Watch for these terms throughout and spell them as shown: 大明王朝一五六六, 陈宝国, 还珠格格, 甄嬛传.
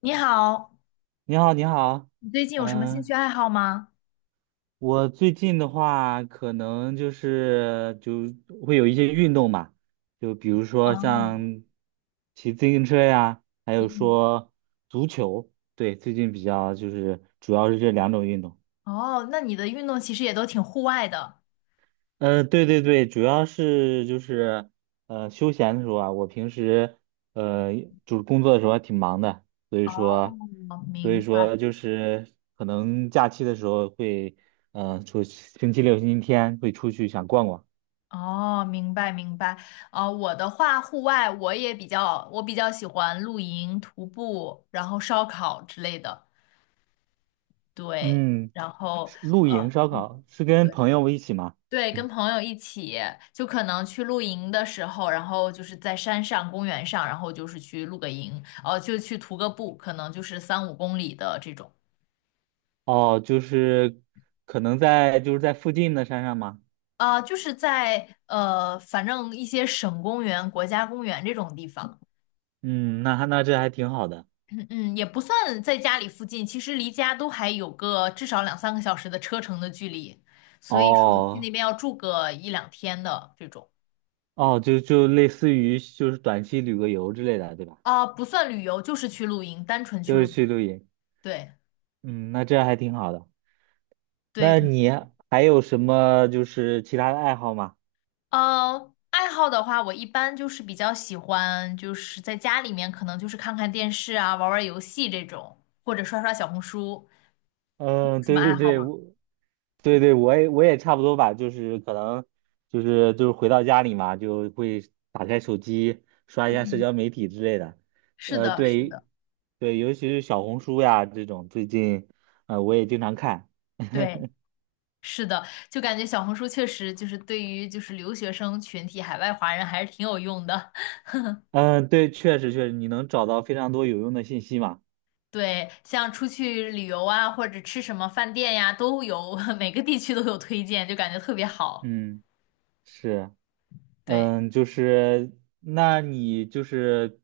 你好，你好，你好。你最近有什么兴趣嗯，爱好吗？我最近的话，可能就是会有一些运动嘛，就比如说哦，像骑自行车呀，还有嗯，说足球。对，最近比较就是主要是这两种运动。哦，那你的运动其实也都挺户外的。对对对，主要是就是休闲的时候啊。我平时呃就是工作的时候还挺忙的，所以说我所以明白。说就是可能假期的时候会星期六、星期天会出去想逛逛。哦，明白明白。啊，我的话，户外我也比较，我比较喜欢露营、徒步，然后烧烤之类的。对，嗯，然后是露营呃，烧嗯烤是跟对朋友一起吗？对，跟朋友一起，就可能去露营的时候，然后就是在山上、公园上，然后就是去露个营，就去徒个步，可能就是三五公里的这种。哦，就是可能在就是在附近的山上吗？啊、就是在反正一些省公园、国家公园这种地方，嗯，那这还挺好的。嗯也不算在家里附近，其实离家都还有个至少两三个小时的车程的距离，所以说去那哦。边要住个一两天的这种，哦，就类似于就是短期旅个游之类的，对吧？啊、不算旅游，就是去露营，单纯去就露是营去露营。对嗯，那这样还挺好的。对，那你还有什么就是其他的爱好吗？呃，爱好的话，我一般就是比较喜欢，就是在家里面可能就是看看电视啊，玩玩游戏这种，或者刷刷小红书，有嗯，什么对爱对好对。吗？对对，我也差不多吧，就是可能就是回到家里嘛，就会打开手机刷一下社嗯。交媒体之类的。是的，是对的，对，尤其是小红书呀这种，最近我也经常看。对，是的，就感觉小红书确实就是对于就是留学生群体、海外华人还是挺有用的。嗯，对，确实确实，你能找到非常多有用的信息嘛。对，像出去旅游啊，或者吃什么饭店呀，都有，每个地区都有推荐，就感觉特别好。嗯，是，对，嗯，就是。那你就是，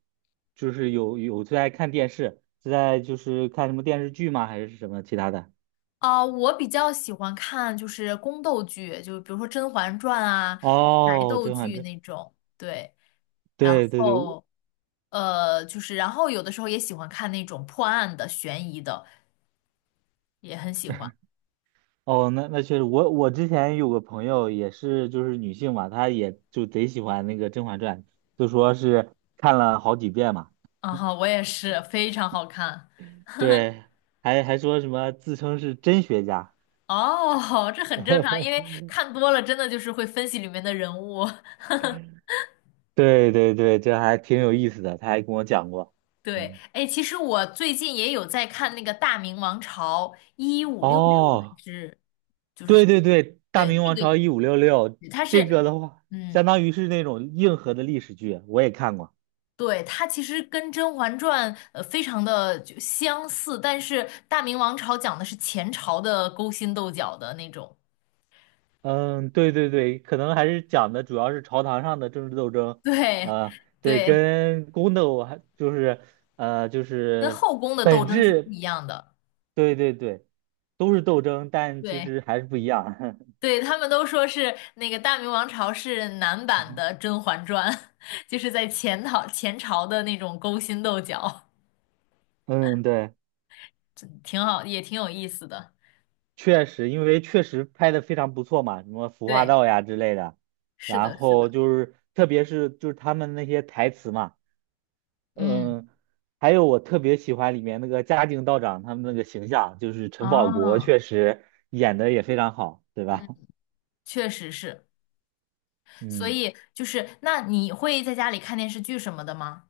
就是有最爱看电视，是在就是看什么电视剧吗？还是什么其他的？啊、我比较喜欢看就是宫斗剧，就比如说《甄嬛传》啊，哦，甄嬛传，对，然对对对。后就是然后有的时候也喜欢看那种破案的、悬疑的，也很喜欢。哦，那确实，我之前有个朋友也是就是女性嘛，她也就贼喜欢那个《甄嬛传》，就说是看了好几遍嘛。啊哈，我也是，非常好看。对，还说什么自称是真学家，哦，这很正常，因为 看多了，真的就是会分析里面的人物。对对对，这还挺有意思的，她还跟我讲过。对，嗯。哎，其实我最近也有在看那个《大明王朝一五六六》，还哦，是就是对什么？对对，《大对，明那王个朝一五六六》也它这是，个的话，嗯，相当于是那种硬核的历史剧，我也看过。对，它其实跟《甄嬛传》非常的就相似，但是《大明王朝》讲的是前朝的勾心斗角的那种，嗯，对对对，可能还是讲的主要是朝堂上的政治斗争。对，对，对，跟宫斗还就是呃就跟是后宫的斗本争是不一质。样的。对对对，都是斗争，但其对。实还是不一样。对，他们都说是那个《大明王朝》是男版 的《甄嬛传》，就是在前朝的那种勾心斗角，嗯，对。挺好，也挺有意思的。确实，因为确实拍的非常不错嘛，什么服化对，道呀之类的，是然的，是的，后就是特别是就是他们那些台词嘛。嗯，嗯，还有我特别喜欢里面那个嘉靖道长他们那个形象，就是陈宝国哦，确实演的也非常好，对吧？嗯，确实是。所嗯。以就是，那你会在家里看电视剧什么的吗？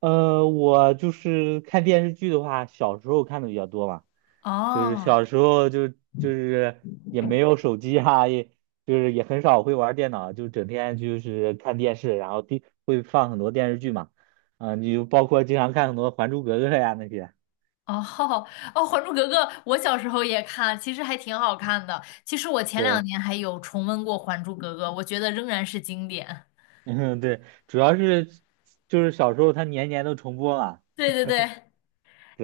我就是看电视剧的话，小时候看的比较多嘛。哦。就是哦小时候就是也没有手机啊，也就是也很少会玩电脑，就整天就是看电视，然后第会放很多电视剧嘛。啊，你就包括经常看很多《还珠格格》呀那些。哦，哦《还珠格格》我小时候也看，其实还挺好看的。其实我前两对，年还有重温过《还珠格格》，我觉得仍然是经典。嗯，对，主要是就是小时候它年年都重播嘛，对对对，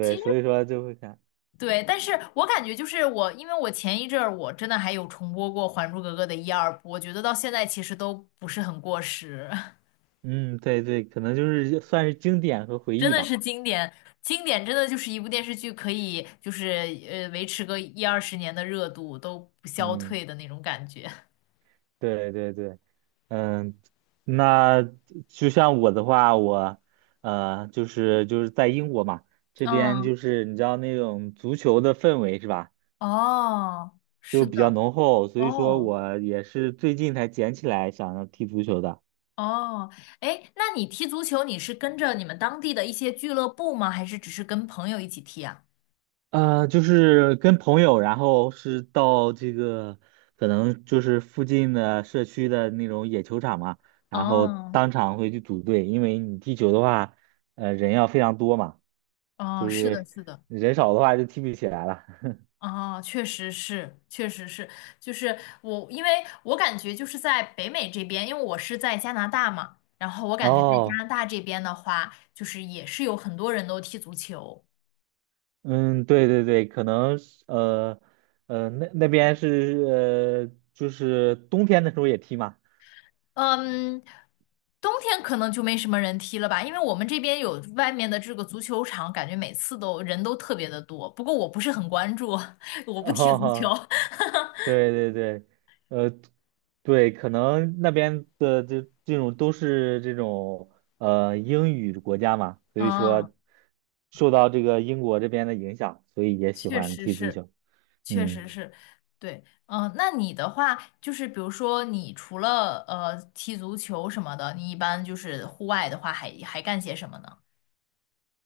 其实所以说就会看。对，但是我感觉就是我，因为我前一阵儿我真的还有重播过《还珠格格》的一二部，我觉得到现在其实都不是很过时，嗯，对对，可能就是算是经典和回真忆的吧。是经典，经典真的就是一部电视剧可以就是维持个一二十年的热度都不消嗯。退的那种感觉。对对对。嗯，那就像我的话，我，就是在英国嘛，这边嗯，就是你知道那种足球的氛围是吧，哦，就是比较的，浓厚，所以说哦我也是最近才捡起来想要踢足球的。哦，哎，那你踢足球你是跟着你们当地的一些俱乐部吗？还是只是跟朋友一起踢啊？就是跟朋友，然后是到这个可能就是附近的社区的那种野球场嘛，然后哦当场会去组队，因为你踢球的话，人要非常多嘛。哦，就是的，是是的。人少的话就踢不起来了。哦，确实是，确实是，就是我，因为我感觉就是在北美这边，因为我是在加拿大嘛，然后我感觉在加哦，拿大这边的话，就是也是有很多人都踢足球，嗯，对对对，可能是那边是就是冬天的时候也踢嘛。嗯，冬天可能就没什么人踢了吧，因为我们这边有外面的这个足球场，感觉每次都人都特别的多，不过我不是很关注，我不然踢足球，后对对对。呃，对，可能那边的这种都是这种英语国家嘛，所以说嗯，受到这个英国这边的影响，所以也喜确欢实踢足是，球。确嗯。实是，对，嗯、那你的话就是，比如说你除了踢足球什么的，你一般就是户外的话还，还干些什么呢？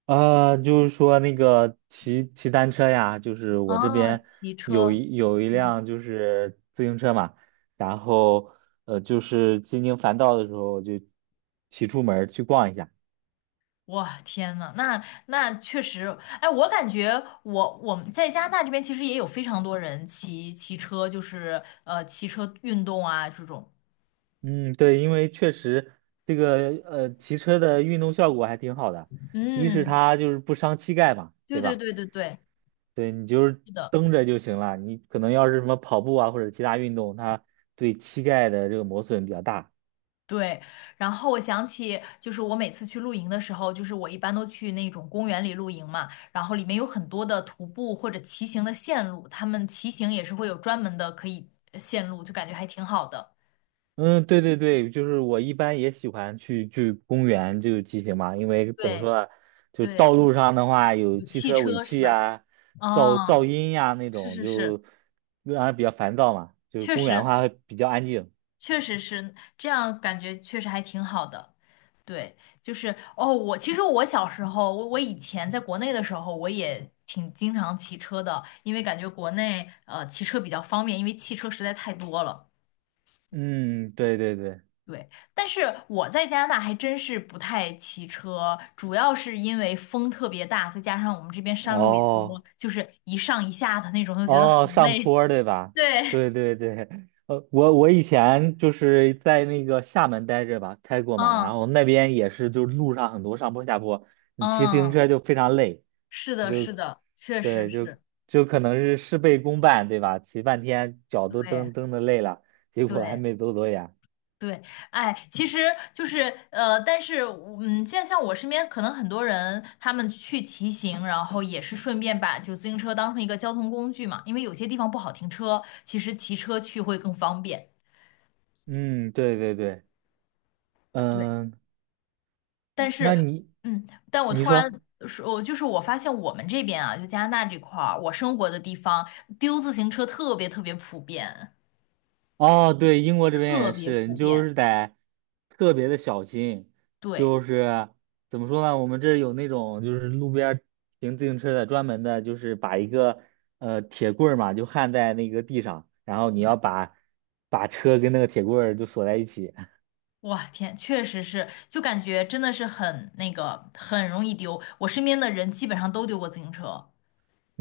就是说那个骑单车呀，就是我这啊，边骑有车。一有一嗯，辆就是自行车嘛，然后就是心情烦躁的时候就骑出门儿去逛一下。哇，天呐，那那确实，哎，我感觉我们在加拿大这边其实也有非常多人骑车，就是骑车运动啊这种。嗯，对，因为确实这个骑车的运动效果还挺好的。一是嗯，它就是不伤膝盖嘛，对对对吧？对对对，对，你就是是的。蹬着就行了，你可能要是什么跑步啊或者其他运动，它对膝盖的这个磨损比较大。对，然后我想起，就是我每次去露营的时候，就是我一般都去那种公园里露营嘛，然后里面有很多的徒步或者骑行的线路，他们骑行也是会有专门的可以线路，就感觉还挺好的。嗯，对对对，就是我一般也喜欢去公园就骑行嘛。因为怎么对说呢，就道对，路上的话有有汽汽车尾车气是吧？呀、噪哦，音呀那是种，是是，就让人比较烦躁嘛。就确公园的实话会比较安静。确实是这样，感觉确实还挺好的。对，就是哦，我其实我小时候，我以前在国内的时候，我也挺经常骑车的，因为感觉国内骑车比较方便，因为汽车实在太多了。嗯，对对对。对，但是我在加拿大还真是不太骑车，主要是因为风特别大，再加上我们这边山路也多，哦就是一上一下的那种，就觉得好哦，上累。坡 儿对吧？对，对对对。我以前就是在那个厦门待着吧，待过嘛，嗯然后那边也是，就是路上很多上坡下坡，你骑自行嗯，车就非常累。是的，就是的，确实对，就是，就可能是事倍功半，对吧？骑半天脚都对蹬蹬的累了，结果还对。没走多远。对，哎，其实就是但是嗯，现在像我身边可能很多人，他们去骑行，然后也是顺便把就自行车当成一个交通工具嘛，因为有些地方不好停车，其实骑车去会更方便。嗯，对对对。对，嗯，但那是你，嗯，但我你突然说。说，我就是我发现我们这边啊，就加拿大这块儿，我生活的地方丢自行车特别特别普遍，哦，对，英国这边特也别是，你普就遍。是得特别的小心。对。就是怎么说呢？我们这儿有那种就是路边儿停自行车的，专门的，就是把一个铁棍儿嘛，就焊在那个地上，然后你要把车跟那个铁棍儿就锁在一起。哇天，确实是，就感觉真的是很那个，很容易丢。我身边的人基本上都丢过自行车，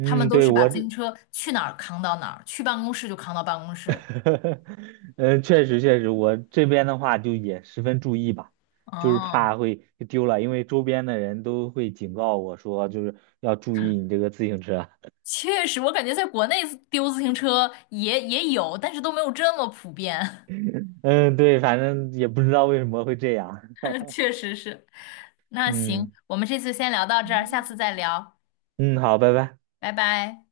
他们都对，是把我自这。行车去哪儿扛到哪儿，去办公室就扛到办公室。嗯，确实确实，我这边的话就也十分注意吧，就是嗯，怕会丢了，因为周边的人都会警告我说，就是要注意你这个自行车。确实，我感觉在国内丢自行车也也有，但是都没有这么普遍。嗯，对，反正也不知道为什么会这样。确实是。那行，嗯我们这次先聊到这儿，下次嗯再聊，嗯，好，拜拜。拜拜。